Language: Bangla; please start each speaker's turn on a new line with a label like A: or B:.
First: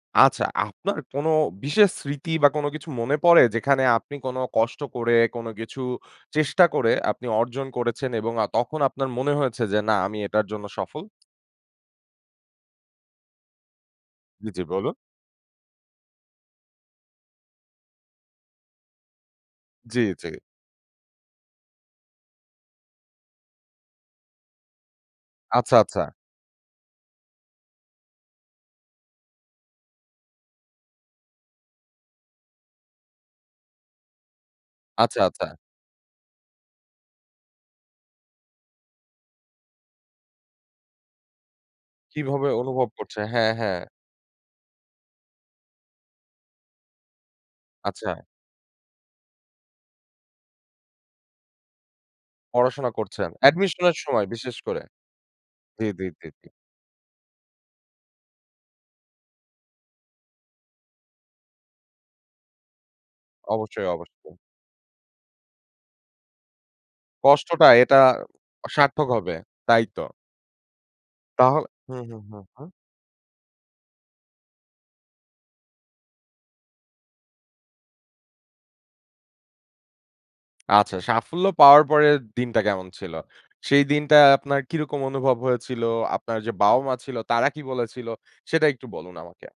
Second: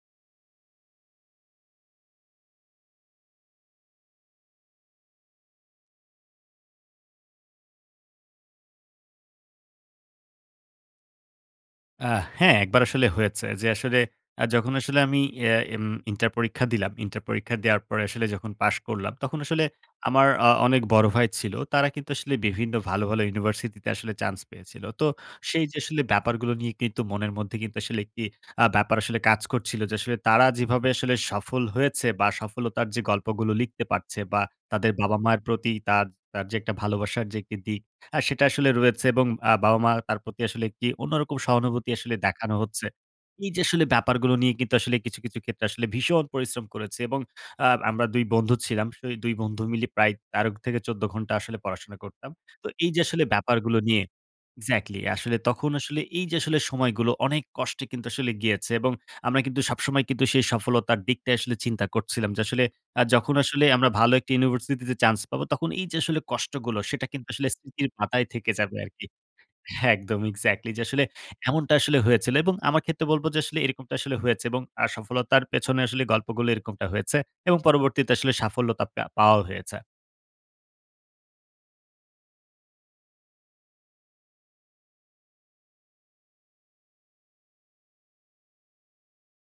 A: আচ্ছা আপনার কোনো বিশেষ স্মৃতি বা কোন কিছু মনে পড়ে যেখানে আপনি কোন কষ্ট করে কোন কিছু চেষ্টা করে আপনি অর্জন করেছেন? এবং আ তখন আপনার মনে হয়েছে যে না আমি এটার জন্য সফল?
B: আ হ্যাঁ, ১ বার আসলে হয়েছে। যে আসলে আ
A: জি, জি
B: যখন
A: বল।
B: আসলে আমি ইয়ে এম ইন্টার পরীক্ষা দিলাম। ইন্টার পরীক্ষা দেওয়ার পর আসলে যখন পাশ করলাম, তখন আসলে
A: জি, জি।
B: আমার আ অনেক বড় ভাই ছিল। তারা কিন্তু আসলে বিভিন্ন ভালো, ভালো ইউনিভার্সিটি তে আসলে চান্স পেয়েছিল। তো সেই
A: আচ্ছা,
B: যে আসলে
A: আচ্ছা।
B: ব্যাপারগুলো নিয়ে কিন্তু মনের মধ্যে কিন্তু আসলে ১ টি আ ব্যাপার আসলে কাজ করছিল। যে আসলে তারা যেভাবে আসলে সফল হয়েছে বা সফলতার যে গল্পগুলো লিখতে পারছে বা তাদের
A: আচ্ছা,
B: বাবা-মায়ের
A: আচ্ছা।
B: প্রতি তার, তার যে ১ টা ভালোবাসার যে ১ টি দিক আ সেটা আসলে রয়েছে এবং আ বাবা-মা তার প্রতি আসলে ১ টি অন্যরকম সহানুভূতি আসলে
A: কিভাবে
B: দেখানো হচ্ছে।
A: অনুভব করছে হ্যাঁ,
B: এই যে
A: হ্যাঁ।
B: আসলে ব্যাপারগুলো নিয়ে কিন্তু আসলে কিছু, কিছু ক্ষেত্রে আসলে ভীষণ পরিশ্রম করেছে। এবং আ আমরা
A: আচ্ছা।
B: ২ বন্ধু ছিলাম। সেই ২ বন্ধু মিলে প্রায় ১৩ থেকে ১৪ ঘন্টা আসলে পড়াশোনা করতাম। তো
A: পড়াশোনা
B: এই যে আসলে
A: করছেন
B: ব্যাপারগুলো
A: Admission এর
B: নিয়ে
A: সময় বিশেষ করে।
B: Exactly আসলে তখন
A: জি,
B: আসলে
A: জি,
B: এই
A: জি,
B: যে
A: জি।
B: আসলে সময়গুলো অনেক কষ্টে কিন্তু আসলে গিয়েছে। এবং আমরা কিন্তু সবসময় কিন্তু সেই সফলতার দিকটাই আসলে চিন্তা করছিলাম। যে আসলে আ যখন আসলে
A: অবশ্যই,
B: আমরা ভালো ১ টি
A: অবশ্যই।
B: ইউনিভার্সিটিতে চান্স পাবো, তখন এই যে আসলে কষ্টগুলো সেটা কিন্তু আসলে
A: কষ্টটা
B: স্মৃতির
A: এটা
B: পাতায় থেকে যাবে আরকি।
A: সার্থক হবে তাই
B: হ্যাঁ,
A: তো।
B: একদম Exactly যে আসলে
A: তাহলে,
B: এমনটা
A: হু,
B: আসলে
A: হু,
B: হয়েছিল।
A: হু,
B: এবং
A: হু।
B: আমার ক্ষেত্রে বলব যে আসলে এরকমটা আসলে হয়েছে এবং আ সফলতার পেছনে আসলে গল্পগুলো এরকমটা হয়েছে। এবং পরবর্তীতে আসলে সাফল্যতা পেয়া পাওয়াও হয়েছে।
A: আচ্ছা, সাফল্য পাওয়ার পরের দিনটা কেমন ছিল? সেই দিনটা আপনার কিরকম অনুভব হয়েছিল? আপনার যে বাবা-মা ছিল, তারা কি বলেছিল সেটা একটু বলুন আমাকে।